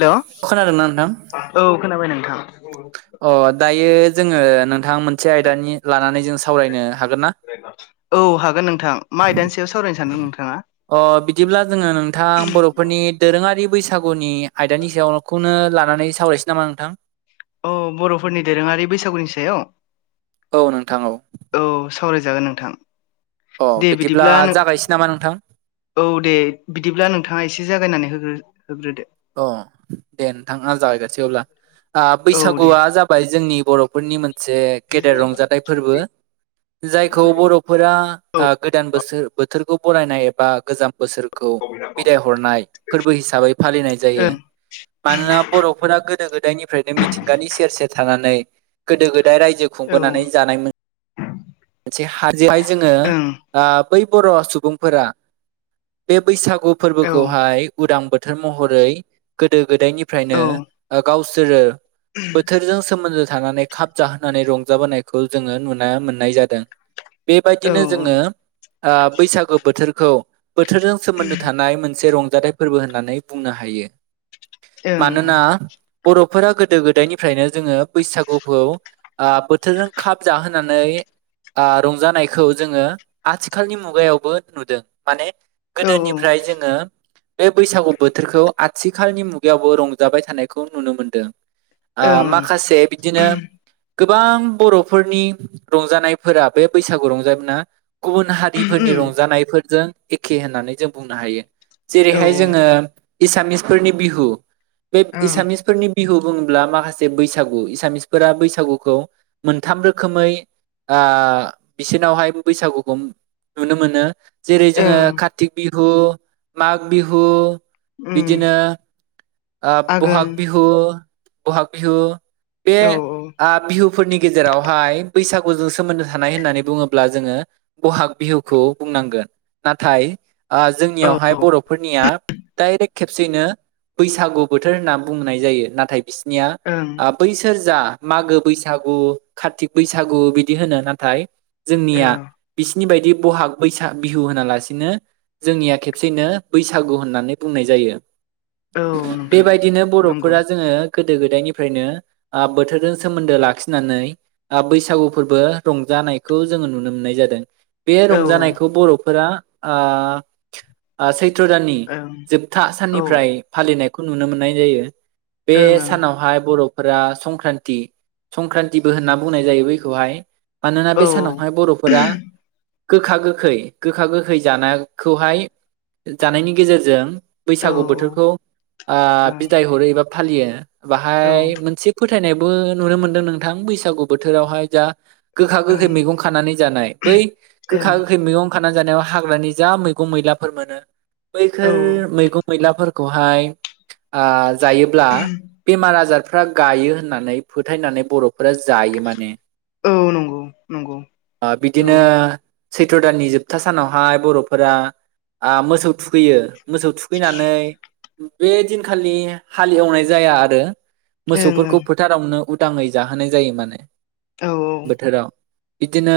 Hello खोनादोंना नोंथां औ खोनाबाय नों अ दायो जोंङो नोंथां मोनसे आयदानि लानानै जों सावरायनो हागोन ना? औ हागोन नोंथां मा आइदानसेयाव सावरायनो सानद अ बिदिब्ला जोंङो नोंथां बर'फोरनि दोरोङारि बैसागुनि आयदानि सायावखौनो लानानै सावरायसै नामा नोंथां? औ बर'फोरनि दोरोङारि बैसागुनि सायाव औ नोंथां औ औ सावरायजागोन नोंथां अ दे बिदिब्ला नों जागायसै नामा नोंथां औ दे बिदिब्ला नों नोंथाङा एसे जागायनानैरो होग्रोदो अ दे नोंथां जागैगोनसै अब्ला औ दे बैसागुआ जाबाय जोंनि बर'फोरनि मोनसे गेदेर रंजाथाइ फोरबो जायखौ बर'फोरा औ ओ गोदान बोसोर बोथोर बरायनाय एबा गोजाम बोसोरखौ बिदाय हरनाय फोरबो हिसाबै फालिनाय ओं मानोना बर'फोरा गोदो गोदायनिफ्रायनो मिथिंगानि सेर सेर थ गोदो गोद रायजो औ खुंबोनानै जानाय मोनसे हाजोआवहाय जोंङो ओं बै बर' सुबुंफोरा बे बैसागु औ फोरबोखौहाय उदांबो बोथोर महरै गोदो गोदायनिफ्रायनो गावसोरो बोथारजों समोमदो थानानै खाब जाहोनानै रंजाबोनायखौ जोंङो नुनो मोननाय जादों। औ बेबायदिनो ओं जोंङो आ बैसागो बोथोरखौ बोथोरजों सोमोन्दो थानाय मोनसे रंजाथाइ फोरबो होननानै बुंनो हायो। औ मानोना बर फोरा गोदो गोदायनिफ्रायनो जोङो बैसागुखौ बोथोरजों खाब जाहोनानै रंजानायखौ जोंङो आथिखालनि मुगायावबो नुदों माने ओं गोदोनिफ्राय जोंङो बे बैसागु बोथोरखौ आथिखालनि मुगायावबो रंजाबाय थानायखौ नुनो मोनदों। आ ओं माखासे बिदिनो गोबां बर'फोरनि रंजानायफोरा बे बैसागु रंजामोना गुबुन हारिफोरनि रंजानायफोरजों एखे होननानै जों बुंनो हायो। औ जेरैहाय जोंङो एसामिसफोरनि बिहु बे ओं एसामिसफोरनि बिहु बुङोब्ला माखासे बैसागु एसामिसफोरा बैसागुखौ मोनथाम रोखोमै बिसनावहाय बैसागुखौ नुनो मोनो। जेरै जोंङो ओं कारतिक बिहु मघ बिहु उम बिदिनो आघोन बहाग बिहु बहाग बिहु बे औ बिहुफोरनि गेजेरावहाय बैसागुजों सोमोन्दो थानाय होननानै बुङोब्ला जोङो बहाग बिहुखौ बुंनांगोन नाथाय ओ औ जोंनियावहाय बर'फोरनिया डाइरेक्ट खेबसेनो बैसागु बोथोर होनना बुंनाय जायो नाथाय बि निया ओं बैसोर जा मागो बैसागु कारतिक बैसागु बिदि होनो नाथाय औ जोंनिया बिसिनि बायदि बाग बै बिहु होनालासेनो जोंनिया खेबसेनो बैसागु होननानै बुंनाय जायो। जायो औ नोंथां बेबायदिनो नंगौ बर'फोरा जोङो गोदो गोदायनिफ्रायनो आ बोथोरजों सोमोन्दो लाखिनानै आ बैसागु फोरबो रंजा जानायखौ जोङो नुनो मोननाय जादों। बे औ ओं रंजानायखौ बर'फोरा आ आ सैथ्र' दाननि जोबथा औ साननिफ्राय फालिनायखौ नुनो मोननाय जायो बे ओं सानावहाय बर' फोरा संख्रान्ति संक्रान्तिबो होनना बुंनाय जायो बैखौहाय मानोना बे ओं सानावहाय बर'फोरा गोखा गोखै गोखा गोखै जानायखौहाय जानायनि गेजेरजों औ बैसागु ओं बोथोरखौ आ बिदाय हरो एबा फालियो औ बाहाय मोनसे फोथ थायनायबो नुनो मोनदों नोंथां बैसागु बोथोरावहाय जा गोखा गोखै मैगं खानानै जानाय बै गोखा ओं ओं गोखै मैगं खाना जानायाव हाग्रानि जा मैगं मैलाफोर मोनो औ बैफोर मैगं मैलाफोरखौहाय आ जायोब्ला बेमार आजार फ्रा गायो होननानै फोथायनानै बर'फोरा जायो माने औ नंगौ नंगौ आ औ बिदिनो ओं सैथ्र' दाननि जोबथा सानावहाय बर'फोरा आ मोसौ थुखैयो मोसौ फैनानै बे दिनखालि हालि एवनाय जाया आरो मोसौफोरखौ ओं फोथारावनो उदाङै जाहोनाय जायो माने औ औ बोथोराव बिदिनो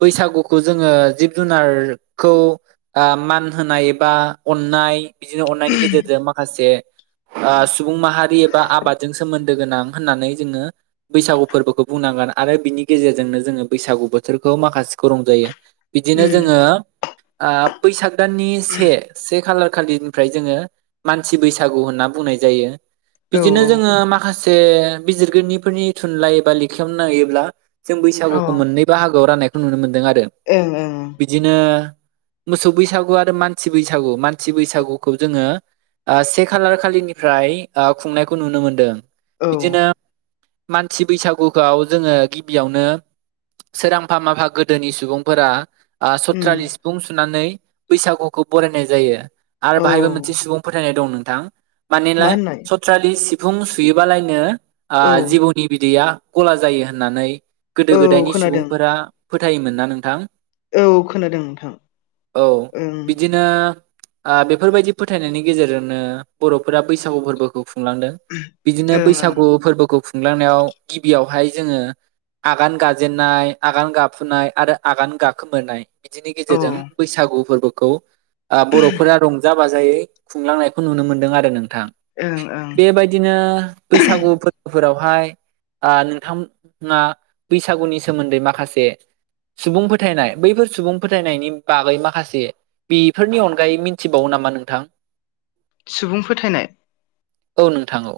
बैसागुखौ जोङो जिब जुनारखौ आ मान होनाय बा अन्नाय बिदिनो अन्नायनि गेजेरजों माखासे आ सुबुं माहारि एबा आबादजों सोमोन दोगोनां होननानै जोङो बैसागु फोरबोखौ बुंनांगोन आरो बिनि गेजेरजोंनो जोङो बैसागु बोथोरखौ माखासेखौ रंजायो बिदिनो उम जोङो आ बैसाग दाननि से से खालार खालिनिफ्राय जोङो मानसि बैसागु होनना बुंनाय जायो। औ बिदिनो जोङो माखासे बिजिगिरिफोरनि थुनलाइ एबा लेखायावनो नायोब्ला जों औ बैसागुखौ ओं मोननै बाहागोआव राननायखौ नुनो मोनदों आरो बिदिनो मोसौ बैसागु आरो मानसि बैसागु मानसि बैसागुखौ जोङो ओ से खालार खालिनिफ्राय ओ खुंनायखौ नुनो मोनदों। ओं औ बिदिनो मानसि बैसागुखौ जोङो गिबियावनो सोरांफा माफा गोदोनि सुबुंफोरा ओ उम सथ्रालि सिफुं सुनानै बैसागुखौ जों बयबो ऊएूबरायनाय जायो आरो औ बाहायबो मोनसे सुबुं फोथायनाय दं नोंथां मानेला मा होननाय सथ्रालि सिफुं सुयोबालायनो आ औ जिबौनि बिदैया गोदो औ गोदायनि खोनादों सुबुंफोरा फोथायोमोन ना नोंथां? औ खोनादों नोंथां औ ओं ओ बिदिनो आ बेफोरबायदि फोथायनायनि गेजेरजोंनो बर'फोरा बैसागु फोरबोखौ खु खुंलांदों बिदिनो ओं ओं बैसागु फोरबोखौ खुंलांनायाव गिबियावहाय जोङो आगान गाजेननाय आगान गाफुनाय आरो आगान गाखोमोरनाय बिदिनि औ गेजेरजों बैसागु फोरबोखौ आ बर'फोरा रंजा बाजायै खुंलांनायखौ नुनो मोनदों आरो नों थां ओं ओं बेबायदिनो बैसागु फोरबोफोराव बहाय आ नोंथा आ बैसागुनि सोमोन्दै माखासे सुबुं फोथायनाय बैफोर सुबुं फोथायनायनि बागै माखासे बेफोरनि अनगायै मिन्थिबावो नामा नोंथां सुबुं फोथायनाय औ नोंथां औ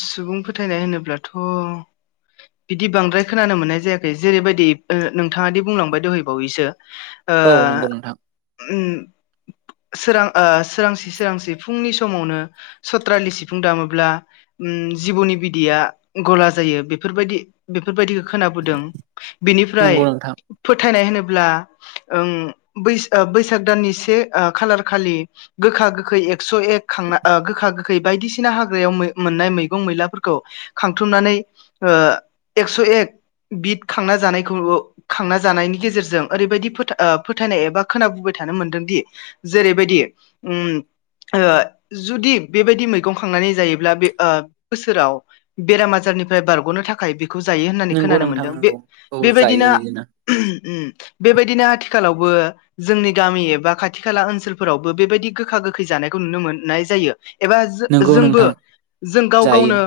सुबुं फोथायनाय होनोब्लाथ' बिदि बांद्राय खोनानो मोननाय जायाखै जेरैबायदि ओ नोंथाङादि बुंलांबाय दहैबावैसो ओह औ नंगौ नोंथां उम [inaudible] सोरां ओ सोरांसि सोरांसि फुंनि समावनो सथ्रालि सिफुं दामोब्ला उम जिबौनि बिदैया गला जायो बेफोरबायदि बेफोरबायदिखौ खोनाबुदों बेनिफ्राय नंगौ नोंथां फोथायनाय होनोबा ब्ला ओं बैसाग दाननि से खालार खालि गोखा गोखै एकस एक खांना ओ गोखा गोखै बायदिसिना हाग्रायाव मै मोननाय मैगं मैलाफोरखौ खांथुमनानै ओ एक्स एक बिद खांना जानायखौ खांना जानायनि गेजेरजों ओरैबायदि फोथायनाय एबा खोनाबोबाय थानो मोनदोंदि जेरैबायदि उम ओ जुदि बेबायदि मैगं खांनानै जायोब्ला बे ओ बोसोराव बेराम आजारनिफ्राय बारगनो थाखाय बेखौ खौ जायो होननानै नंगौ खोनानो नोंथां मोनदों बे नंगौ औ बेबायदि जायो बिदिनो उम बेबायदिनो आथिखालावबो जोंनि गामि एबा खाथि खाला ओनसोलफोरावबो बेबायदि गोखा गोखै जानायखौ नुनो मोननाय जायो। एबा नंगौ जोंबो नोंथां जों गाव जायो गावनो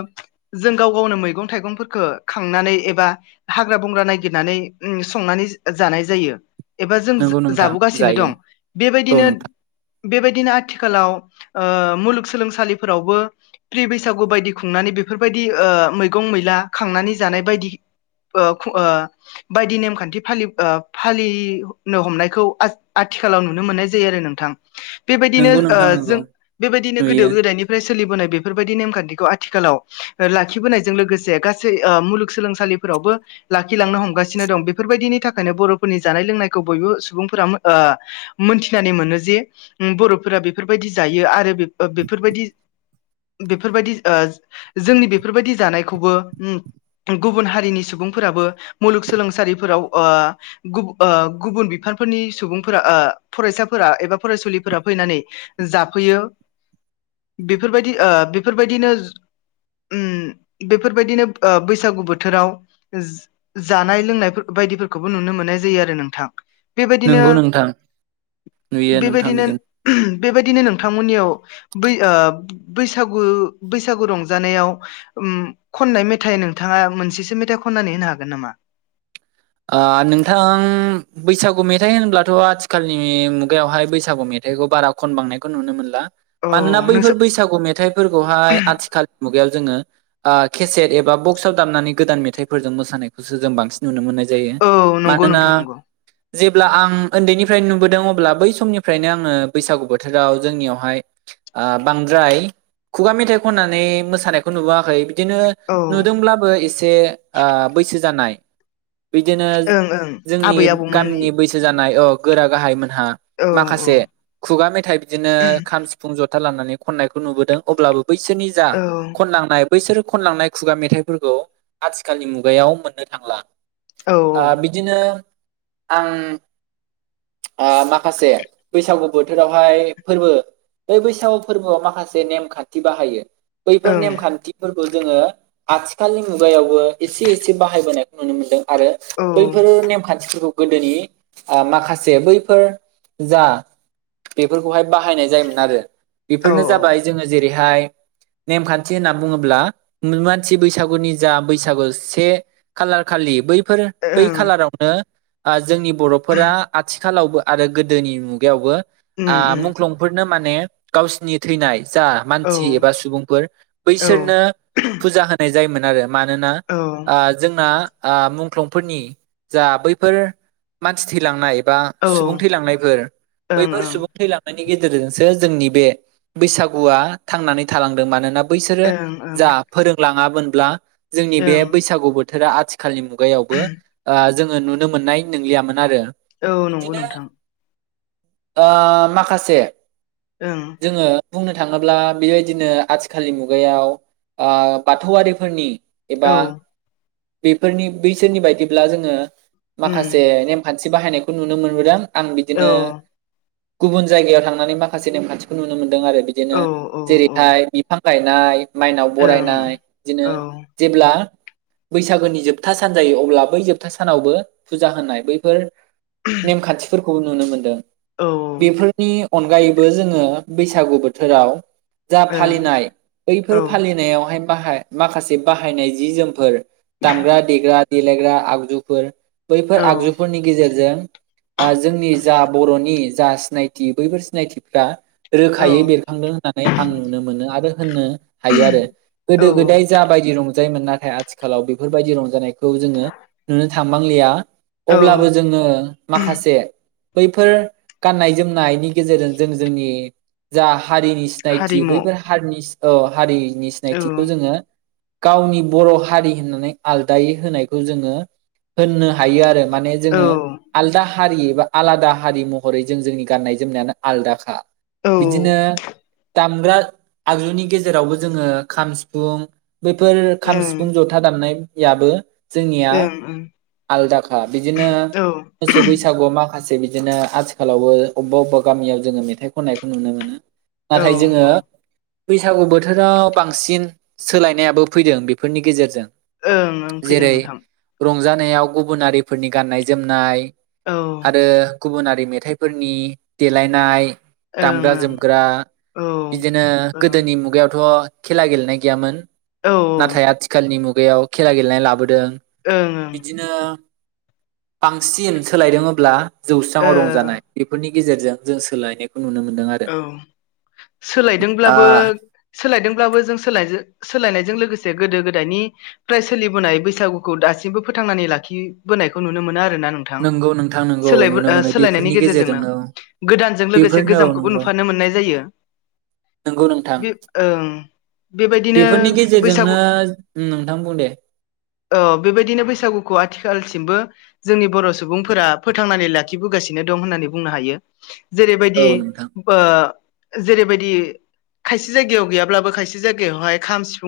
जों गाव गावनो मैगं थाइगंफोरखो खांनानै एबा हाग्रा बंग्रा ननायागिरनानै उम माने‌ संनानै जानाय जायो एबा जों नंगौ नोंथां जाबोगासिनो दं जायो औ बेबायदिनो नोंथां बेबायदिनो आथिखालाव ओ मुलुगसोलोंसालिफोरावबो प्रि बैसागु बायदि खुंनानै बेफोरबायदि ऐ मैगं मैला खांनानै जानाय बायदि ओ खु ओ बायदि नेमखान्थि फालिब ओ फालिनो हमनायखौ आथि आथिखालाव नुनो मोननाय जायो आरो नोंथां बेबायदिनो नंगौ ओ नोंथां नंगौ जों बेबायदिनो गोदो नुयो गोदायनिफ्राय सोलिबोनाय बेफोर बेफोरबायदि नेमखान्थिखौ आथिखालाव लाखिबोनायजों लोगोसे गासै ओ मुलुगसोलोंसालिफोरावबो लाखिलांनो हमगासिनो दं बेफोरबायदिनि थाखायनो बरफोरनि जानाय लोंनायखौ बयबो सुबुंफोरा मो ओ मोनथिनानै मोनो जे उम बरफोरा बेफोरबायदि जायो आरो बेफोरबायदि [inaudible] बेफोरबायदि ओ जोंनि बेफोरबायदि जानायखौबो उम गुबुन हारिनि सुबुंफोराबो मुलुगसोलोंसालिफोराव ओ गुबुश गुबुन बिफां फोरनि सुबुंफोरा ओ फरायसाफोरा एबा फरायसुलिफोरा फैनानै जाफैयो। बेफोरबायदि ओ बेफोरबायदिनो उम बेफोरबायदिनो बैसागु बोथोराव जानाय लोंनाय बायदिफोरखौबो नुनो मोननाय जायो आरो नोंथां बेबायदिनो नंगौ नोंथां नुयो नोंथां बेबायदिनो बिदिनो बेबायदिनो नोंथांमोननियाव बै ओ बैस बैसागु बैसागु रंजानायाव खननाय मेथाइ नोंथाङा मोनसेसो मेथाइ खननानै नो हागोन नामा [inaudible] ओ नोंथां बैसागु मेथाइ होनब्लाथ आथिखालनि मुगायावहाय बैसागु मेथाइ मेथाइखौ बारा खनबांनायखौ नुनो मोनला औ मानोना बैफोर नोंसोर बैसागु मेथाइफोरखौहाय आथिखाल मुगायाव जोङो‌ आ केसेत एबा बक्स आव दामनानै गोदान मेथाइफोरजों मोसानायखौसो जों बांसिन नुनो मोननाय जायो। जायो औ नंगौ मानोना नोंथां नंगौ जेब अब्ला आं ओन्दैनिफ्रायनो नुबोदों अब्ला बै समनिफ्रायनो आङो बैसागु बोथोराव जोंनियावहाय आ बांद्राय खुगा मेथाइ खननानै मोसानायखौ नुबोआखै बिदिनो औ ओं नुदोंब्लाबो एसे ओ बैसो जानाय बिदिनो ओं जोंनि आबै आबौमोननि गामिनि बैसो जानाय अ गोरा गाहायमोन आ औ औ माखासे खुगा मेथाइ बिदिनो खाम सिफुं जथा था लानानै खनायखौ नुबोदों अब्लाबो बैसोरनि जा औ खननांनाय बैसोर खनलांनाय खुगा मेथाइफोरखौ आथिखालनि मुगायाव मोननो थांला औ आ बिदिनो आं माखासे बैसागु बोथोरावहाय फोरबो बै बैसागु फोरबोआव माखासे नेमखान्थि बाहायो बैफोर ओं नेमखान्थिफीरखौ जोङो आथिखालनि मुगायावबो एसे एसे बाहायबोनायखौ नुनो मोन्दों आरो औ बैफोर नेमखान्थिफोरखौ गोदोनि माखासे बैफोर जा बेफोरखौहाय बाहायनाय जायोमोन आरो औ बेफोरनो जाबाय जोङो जेरैहाय नेमखान्थि होनना बुङोब्ला मानसि बैसागुनि जा बैसागु से खालार खालि बै बेफोर बै ओं खालारावनो [inaudible] जोंनि बरफोरा आथिखालावबो आरो गोदोनि मुगायावबो उम उम मुंख्लंफोरनो माने गावसिनि थैनाय जा औ मानसि एबा सुबुंफोर औ बैसोरनो फुजा होनाय जायोमोन आरो मानोना औ ओं ओ जोंना ओ मख्लंफोरनि जा बैफोर मानसि थैलांनाय बा ओं सुबुं थैलांनायफोर ओं बैफोर सुबुं थैलांनायनि गेजेरजोंसो जोंनि बे बैसागुआ थांनानै थालांदों बैसोरो ओं जा फोरोंलाङामोनब्ला जोंनि बे ओं बैसागु बोथोरा आथिखालनि मु मुगायावबो जोङो नुनो मोननाय नंलियामोन आरो औ नंगौ बिदिनो नोंथां [inaudible] ओ माखासे ओं जोङो बुंनो थाङोब्ला बेबायदिनो आथिखालनि मुगायाव ओ बाथौआरिफोरनि एबा औ बेफोरनि बैसोरनि बायदिब्ला जोङो उम माखासे नेमखान्थि मसि बाहायनायखौ नुनो मोनबोदों आं औ बिदिनो गुबुन जायगायाव थांनानै माखासे नेमखान्थिखौ नुनो मोनदों आरो औ बिदिनो औ जेरैहाय बिफां गायनाय माइनाव ओं बरायनाय बिदिनो औ जेब्ला बैसागोनि जोबथ जोबथा सान जायो अब्ला बै जोबथा सानावबो फुजा होनाय बैफोर नेम खान्थिफोरखौ खौ नुनो मोनदों ओं बेफोरनि अनगायैबो जोङो बैसागु बोथोराव जा औ फालिनाय औ बैफोर फालिनायावहाय बाहाय माखासे बाहायनाय जि जोमफोर दामग्रा देग्रा देलायग्रा आगजुफोर बैफोर औ आगजुफोरनि गेजेरजों जोंनि जा बरनि जा सिनायथि बैफोर सिनायथिफ्रा औ रोखायै बेरखांदों होननानै आं नुनो मोनो आरो होननो हायो आरो औ गोदो गोदाय जाबायदि रंजायोमोन नाथाय आथिखालाव बेफोरबायदि रंजानायखौ खौ जोङो नुनो थांनांलिया औ अब्लाबो जोङो माखासे बैफोर गाननाय जोमनायनि गेजेरजों जों जोंनि जा हारिनि सिनायथि हारिमु बैफोर हारिनि औ हारिनि औ सिनायथिखौ जोङो गावनि बर हारि होननानै आलदायै होनायखौ जोङो होननो हायो आरो माने जोङो ओं आलदा हारि एबा आलादा हारि महरै जों जोंनि गाननाय जोमनायानो आलादाखा बिदिनो ओं दामग्रा आगजुनि गेजेरावबो जोङो खाम सिफुं बैफोर खाम ओं सिफुं जथा दामनायाबो जोंनिया औ आलदाखा बिदिनो औ मोसौ बैसागु मा माखासे बिदिनो आथिखालावबो अबेबा अबेबा गामियाव जोङो मेथाइ खननायखौ नुनो मोनो नाथाय ओं जोङो बैसागु बोथोराव बांसिन सोलायनायाबो फैदों बेफोरनि गेजेरजों ओं फैदों जेरै नोंथां रंजानायाव गुबुनारिफोरनि गाननाय जोमनाय औ ओं आरो गुबुनारि मेथाइफोरनि देलायनाय दामग्रा ओं जोमग्रा औ ओं बिदिनो औ गोदोनि मुगायावथ खेला गेलेनाय गैयामोन ओं नाथाय आथिखालनि मुगायाव खेला गेलेनाय लाबोदों ओं बिदिनो बांसिन सोलायदों ओब्ला जौस्रांव रंजानाय बेफोरनि गेजेरजों जों सोलायनायखौ नुनो मोनदों आरो औ आ सोलायदोंब्लाबो सोलायदोंब्लाबो जों सोलायजो सोलायनायजों लोगोसे गोदो गोदायनिफ्राय सोलिबोनाय बैसागुखौ दासिमबो फोथांनानै लाखिबोनो खौ नुनो मोन आरो नोंथ नंगौ नोंथां नंगौ नुनो मोनो सोलायनायनि बेफोरनि गेजेरजोंनो गोदानजों लोगोसे बेफोरनो औ गोजखौ नंगौ नुफानो मोननाय जायो नंगौ नोंथां बे ओं बेबायदिनो बेफोरनि बैसागु गेजेरजोंनो नोंथां बुं दे बेबायदिनो बैसागुखौ आथिखालसिमबो जोंनि बर' सुबुंफोरा फोथांनानै लाखिबोगासिनो दं होननानै बुंनो हायो औ जेरैबायदि नोंथां ओ जेरैबायदि खयसे जायगायाव गैयाब्लाबो खायसे जायगायाव खाम सिफुं